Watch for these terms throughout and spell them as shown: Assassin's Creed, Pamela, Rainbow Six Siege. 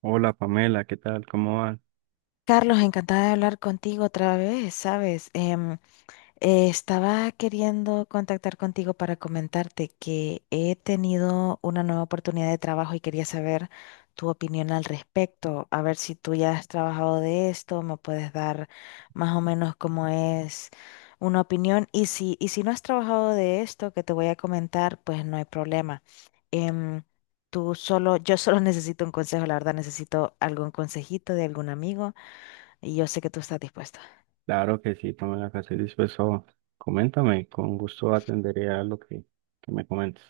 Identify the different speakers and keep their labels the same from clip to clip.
Speaker 1: Hola, Pamela, ¿qué tal? ¿Cómo va?
Speaker 2: Carlos, encantada de hablar contigo otra vez, ¿sabes? Estaba queriendo contactar contigo para comentarte que he tenido una nueva oportunidad de trabajo y quería saber tu opinión al respecto, a ver si tú ya has trabajado de esto, me puedes dar más o menos cómo es una opinión y si no has trabajado de esto que te voy a comentar, pues no hay problema. Em, yo solo necesito un consejo, la verdad, necesito algún consejito de algún amigo y yo sé que tú estás dispuesta.
Speaker 1: Claro que sí, Pamela, que estoy dispuesto. Coméntame, con gusto atenderé a lo que me comentes.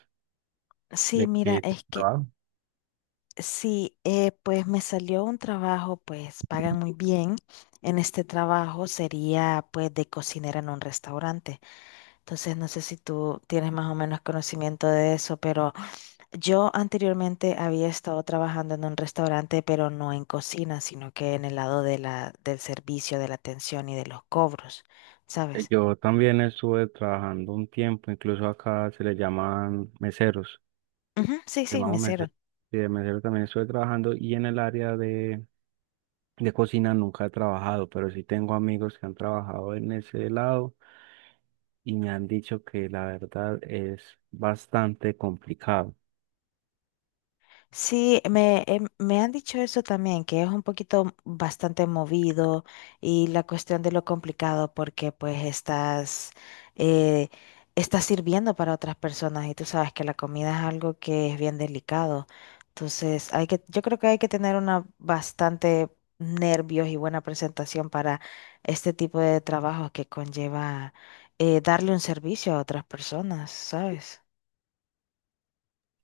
Speaker 2: Sí,
Speaker 1: ¿De
Speaker 2: mira,
Speaker 1: qué
Speaker 2: es que
Speaker 1: trabajo?
Speaker 2: sí, pues me salió un trabajo, pues pagan muy bien. En este trabajo sería pues de cocinera en un restaurante. Entonces no sé si tú tienes más o menos conocimiento de eso, pero yo anteriormente había estado trabajando en un restaurante, pero no en cocina, sino que en el lado de del servicio, de la atención y de los cobros, ¿sabes?
Speaker 1: Yo también estuve trabajando un tiempo, incluso acá se le llaman meseros,
Speaker 2: Ujú, sí, sí,
Speaker 1: llamamos
Speaker 2: mesero.
Speaker 1: meseros. Sí, de mesero también estuve trabajando y en el área de cocina nunca he trabajado, pero sí tengo amigos que han trabajado en ese lado y me han dicho que la verdad es bastante complicado.
Speaker 2: Sí, me han dicho eso también, que es un poquito bastante movido y la cuestión de lo complicado porque pues estás, eh, estás sirviendo para otras personas y tú sabes que la comida es algo que es bien delicado. Entonces, yo creo que hay que tener una bastante nervios y buena presentación para este tipo de trabajo que conlleva darle un servicio a otras personas, ¿sabes?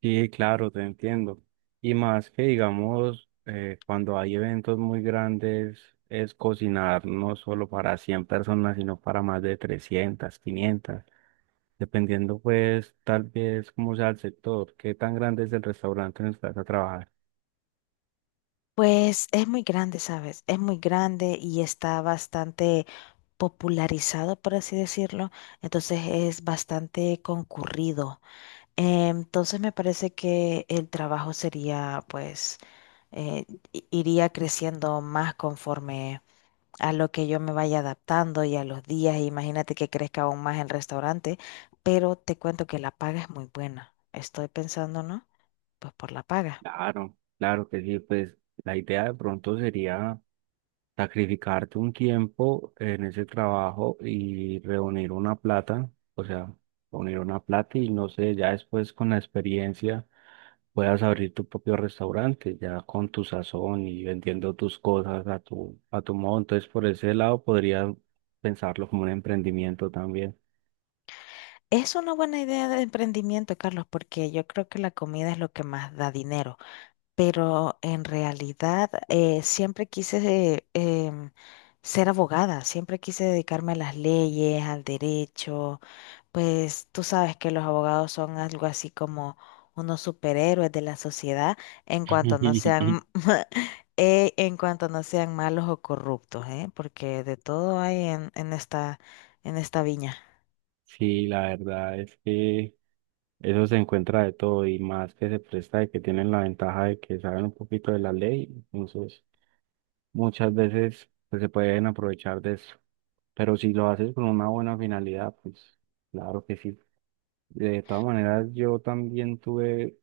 Speaker 1: Sí, claro, te entiendo. Y más que digamos, cuando hay eventos muy grandes, es cocinar no solo para 100 personas, sino para más de 300, 500, dependiendo pues tal vez cómo sea el sector, qué tan grande es el restaurante en el que vas a trabajar.
Speaker 2: Pues es muy grande, ¿sabes? Es muy grande y está bastante popularizado, por así decirlo. Entonces es bastante concurrido. Entonces me parece que el trabajo sería, pues, eh, iría creciendo más conforme a lo que yo me vaya adaptando y a los días. Imagínate que crezca aún más el restaurante, pero te cuento que la paga es muy buena. Estoy pensando, ¿no? Pues por la paga.
Speaker 1: Claro, claro que sí, pues la idea de pronto sería sacrificarte un tiempo en ese trabajo y reunir una plata, o sea, reunir una plata y no sé, ya después con la experiencia puedas abrir tu propio restaurante ya con tu sazón y vendiendo tus cosas a tu modo. Entonces, por ese lado podría pensarlo como un emprendimiento también.
Speaker 2: Es una buena idea de emprendimiento, Carlos, porque yo creo que la comida es lo que más da dinero, pero en realidad siempre quise ser abogada, siempre quise dedicarme a las leyes, al derecho, pues tú sabes que los abogados son algo así como unos superhéroes de la sociedad en cuanto no sean, en cuanto no sean malos o corruptos, ¿eh? Porque de todo hay en esta viña.
Speaker 1: Sí, la verdad es que eso se encuentra de todo y más que se presta de que tienen la ventaja de que saben un poquito de la ley. Entonces, muchas veces pues, se pueden aprovechar de eso. Pero si lo haces con una buena finalidad, pues claro que sí. De todas maneras, yo también tuve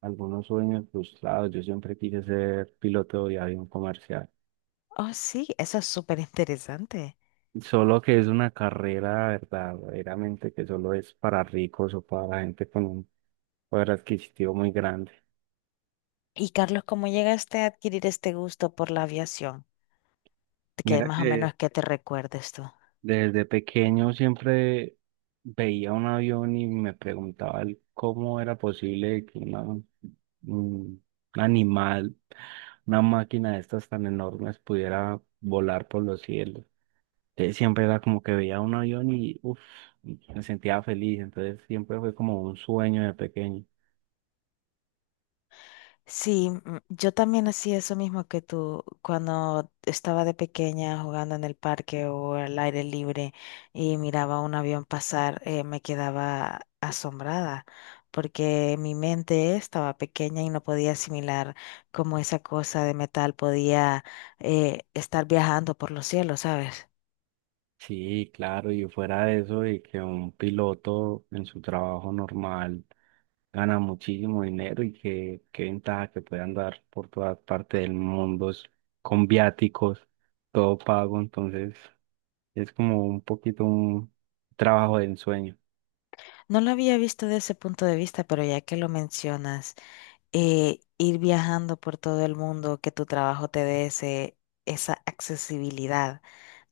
Speaker 1: algunos sueños frustrados. Yo siempre quise ser piloto de avión comercial.
Speaker 2: Oh, sí, eso es súper interesante.
Speaker 1: Solo que es una carrera verdaderamente que solo es para ricos o para gente con un poder adquisitivo muy grande.
Speaker 2: Y Carlos, ¿cómo llegaste a adquirir este gusto por la aviación? Que
Speaker 1: Mira
Speaker 2: más o
Speaker 1: que
Speaker 2: menos que te recuerdes tú.
Speaker 1: desde pequeño siempre veía un avión y me preguntaba el cómo era posible que un animal, una máquina de estas tan enormes pudiera volar por los cielos. Entonces siempre era como que veía un avión y uf, me sentía feliz. Entonces siempre fue como un sueño de pequeño.
Speaker 2: Sí, mm, yo también hacía eso mismo que tú cuando estaba de pequeña jugando en el parque o al aire libre y miraba un avión pasar, me quedaba asombrada porque mi mente estaba pequeña y no podía asimilar cómo esa cosa de metal podía estar viajando por los cielos, ¿sabes?
Speaker 1: Sí, claro, y fuera de eso, y que un piloto en su trabajo normal gana muchísimo dinero y que qué ventaja que puede andar por todas partes del mundo con viáticos, todo pago, entonces es como un poquito un trabajo de ensueño.
Speaker 2: No lo había visto desde ese punto de vista, pero ya que lo mencionas, ir viajando por todo el mundo, que tu trabajo te dé esa accesibilidad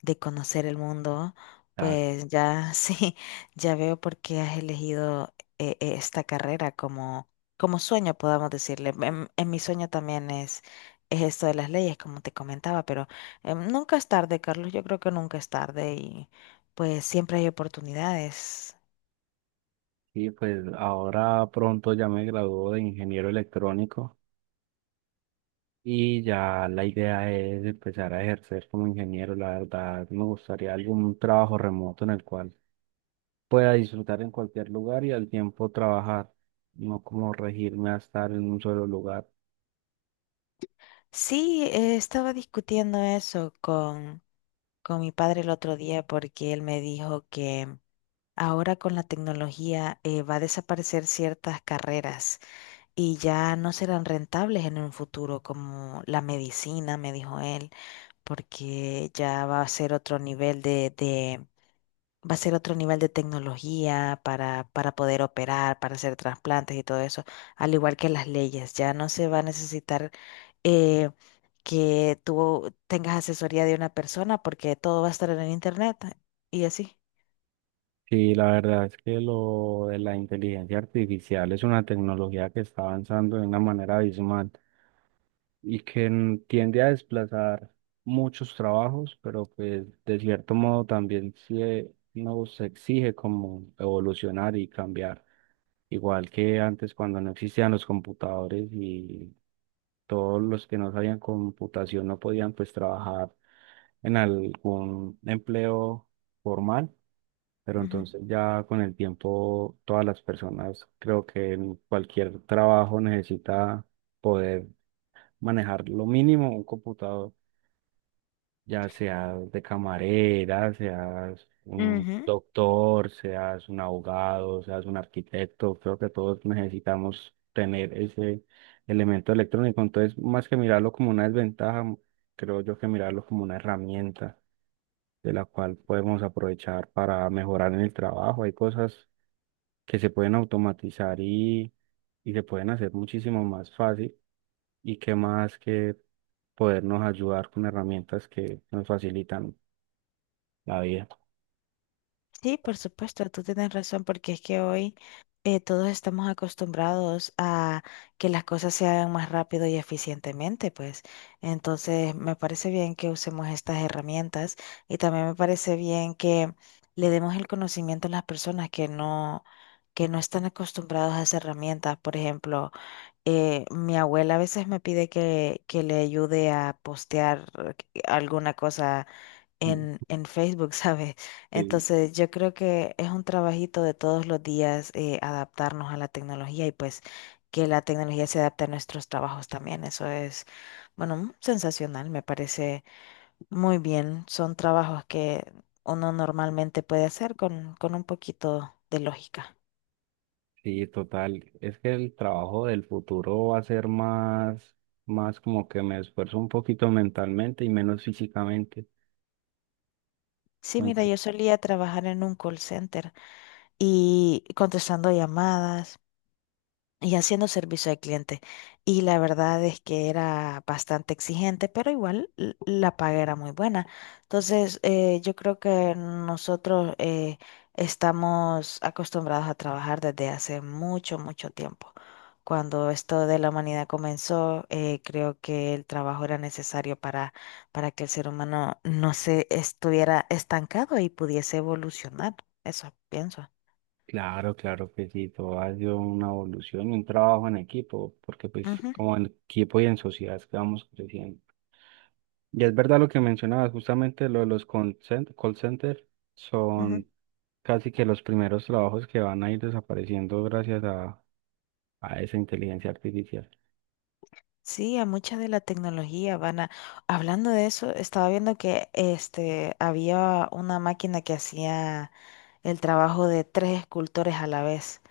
Speaker 2: de conocer el mundo,
Speaker 1: Ah.
Speaker 2: pues ya sí, ya veo por qué has elegido esta carrera como, como sueño, podamos decirle. En mi sueño también es esto de las leyes, como te comentaba, pero nunca es tarde, Carlos, yo creo que nunca es tarde y pues siempre hay oportunidades.
Speaker 1: Sí, pues ahora pronto ya me graduó de ingeniero electrónico. Y ya la idea es empezar a ejercer como ingeniero. La verdad, me gustaría algún trabajo remoto en el cual pueda disfrutar en cualquier lugar y al tiempo trabajar, no como regirme a estar en un solo lugar.
Speaker 2: Sí, estaba discutiendo eso con mi padre el otro día porque él me dijo que ahora con la tecnología va a desaparecer ciertas carreras y ya no serán rentables en un futuro, como la medicina, me dijo él, porque ya va a ser otro nivel va a ser otro nivel de tecnología para poder operar, para hacer trasplantes y todo eso, al igual que las leyes, ya no se va a necesitar eh, que tú tengas asesoría de una persona porque todo va a estar en el internet y así.
Speaker 1: Sí, la verdad es que lo de la inteligencia artificial es una tecnología que está avanzando de una manera abismal, y que tiende a desplazar muchos trabajos, pero pues de cierto modo también se nos exige como evolucionar y cambiar, igual que antes cuando no existían los computadores y todos los que no sabían computación no podían pues trabajar en algún empleo formal, pero
Speaker 2: Ujú.
Speaker 1: entonces ya con el tiempo todas las personas creo que en cualquier trabajo necesita poder manejar lo mínimo un computador, ya seas de camarera, seas un
Speaker 2: Ujú.
Speaker 1: doctor, seas un abogado, seas un arquitecto, creo que todos necesitamos tener ese elemento electrónico. Entonces, más que mirarlo como una desventaja, creo yo que mirarlo como una herramienta de la cual podemos aprovechar para mejorar en el trabajo. Hay cosas que se pueden automatizar y se pueden hacer muchísimo más fácil y qué más que podernos ayudar con herramientas que nos facilitan la vida.
Speaker 2: Sí, por supuesto, tú tienes razón porque es que hoy todos estamos acostumbrados a que las cosas se hagan más rápido y eficientemente, pues. Entonces, me parece bien que usemos estas herramientas y también me parece bien que le demos el conocimiento a las personas que no están acostumbrados a esas herramientas. Por ejemplo, mi abuela a veces me pide que le ayude a postear alguna cosa
Speaker 1: Mm.
Speaker 2: en Facebook, ¿sabes?
Speaker 1: Sí.
Speaker 2: Entonces yo creo que es un trabajito de todos los días adaptarnos a la tecnología y pues que la tecnología se adapte a nuestros trabajos también. Eso es, bueno, sensacional, me parece muy bien. Son trabajos que uno normalmente puede hacer con un poquito de lógica.
Speaker 1: Sí, total. Es que el trabajo del futuro va a ser más, más como que me esfuerzo un poquito mentalmente y menos físicamente.
Speaker 2: Sí, mira,
Speaker 1: Entonces,
Speaker 2: yo solía trabajar en un call center, y contestando llamadas y haciendo servicio al cliente. Y la verdad es que era bastante exigente, pero igual la paga era muy buena. Entonces, yo creo que nosotros estamos acostumbrados a trabajar desde hace mucho, mucho tiempo. Cuando esto de la humanidad comenzó, creo que el trabajo era necesario para que el ser humano no se estuviera estancado y pudiese evolucionar. Eso pienso.
Speaker 1: claro, claro que sí, todo ha sido una evolución y un trabajo en equipo, porque pues como en equipo y en sociedad es que vamos creciendo. Y es verdad lo que mencionabas, justamente lo de los call center
Speaker 2: Ujú.
Speaker 1: son casi que los primeros trabajos que van a ir desapareciendo gracias a esa inteligencia artificial.
Speaker 2: Sí, a mucha de la tecnología van a… Hablando de eso, estaba viendo que este, había una máquina que hacía… el trabajo de 3 escultores a la vez,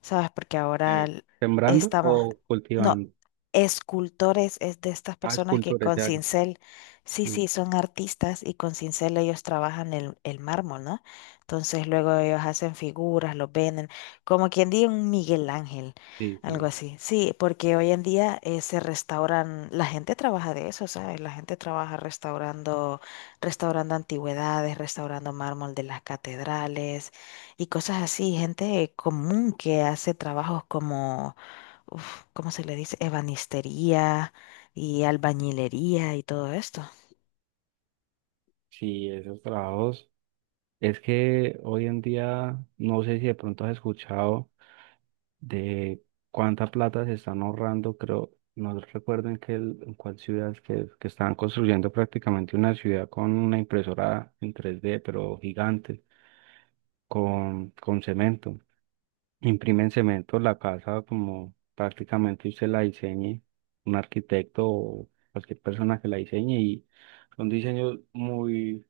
Speaker 2: ¿sabes? Porque ahora
Speaker 1: Eh, ¿Sembrando
Speaker 2: estamos,
Speaker 1: o
Speaker 2: no,
Speaker 1: cultivando?
Speaker 2: escultores es de estas
Speaker 1: Ah, es
Speaker 2: personas que
Speaker 1: cultura,
Speaker 2: con
Speaker 1: ya. Ya.
Speaker 2: cincel, sí,
Speaker 1: Sí,
Speaker 2: sí, son artistas y con cincel ellos trabajan el mármol, ¿no? Entonces luego ellos hacen figuras, los venden, como quien diga un Miguel Ángel,
Speaker 1: sí,
Speaker 2: algo
Speaker 1: sí.
Speaker 2: así. Sí, porque hoy en día se restauran, la gente trabaja de eso, ¿sabes? La gente trabaja restaurando antigüedades, restaurando mármol de las catedrales y cosas así. Gente común que hace trabajos como, uf, ¿cómo se le dice? Ebanistería y albañilería y todo esto.
Speaker 1: Sí, esos trabajos. Es que hoy en día, no sé si de pronto has escuchado de cuánta plata se están ahorrando, creo, no recuerdo en qué, en cuál ciudad es que estaban construyendo prácticamente una ciudad con una impresora en 3D pero gigante, con cemento. Imprimen cemento la casa como prácticamente usted la diseñe, un arquitecto o cualquier persona que la diseñe y son diseños muy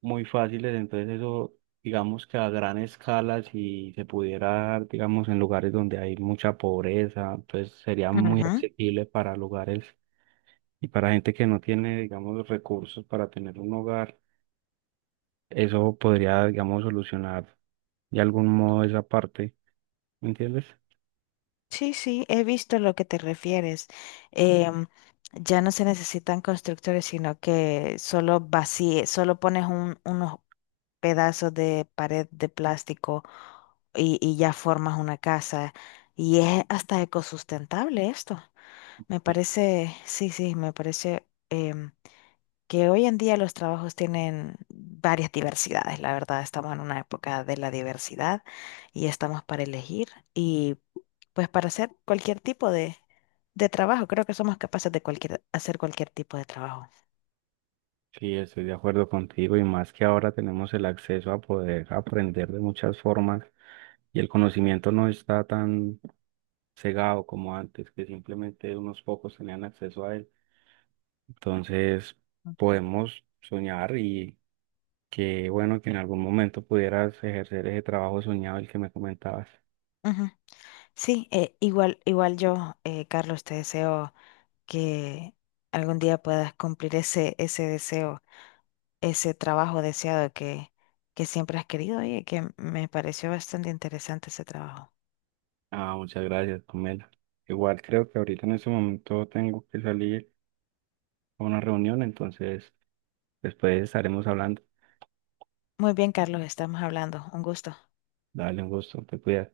Speaker 1: muy fáciles, entonces eso, digamos que a gran escala, si se pudiera dar, digamos, en lugares donde hay mucha pobreza, pues sería muy
Speaker 2: Ujú.
Speaker 1: accesible para lugares y para gente que no tiene, digamos, los recursos para tener un hogar, eso podría, digamos, solucionar de algún modo esa parte, ¿me entiendes?
Speaker 2: Sí, sí, he visto lo que te refieres. Em, ya no se necesitan constructores, sino que solo solo pones unos, pedazos de pared de plástico y ya formas una casa. Y es hasta ecosustentable esto. Me
Speaker 1: Sí.
Speaker 2: parece, sí, sí, me parece que hoy en día los trabajos tienen varias diversidades. La verdad, estamos en una época de la diversidad y estamos para elegir y pues para hacer cualquier tipo de trabajo. Creo que somos capaces de cualquier, hacer cualquier tipo de trabajo.
Speaker 1: Sí, estoy de acuerdo contigo y más que ahora tenemos el acceso a poder aprender de muchas formas y el conocimiento no está tan cegado como antes, que simplemente unos pocos tenían acceso a él. Entonces, podemos soñar y qué bueno que en algún momento pudieras ejercer ese trabajo soñado el que me comentabas.
Speaker 2: Ujú. Sí, igual yo, Carlos, te deseo que algún día puedas cumplir ese deseo, ese trabajo deseado que siempre has querido y que me pareció bastante interesante ese trabajo.
Speaker 1: Ah, muchas gracias, Pamela. Igual creo que ahorita en este momento tengo que salir a una reunión, entonces después estaremos hablando.
Speaker 2: Muy bien, Carlos, estamos hablando. Un gusto.
Speaker 1: Dale, un gusto, te cuidas.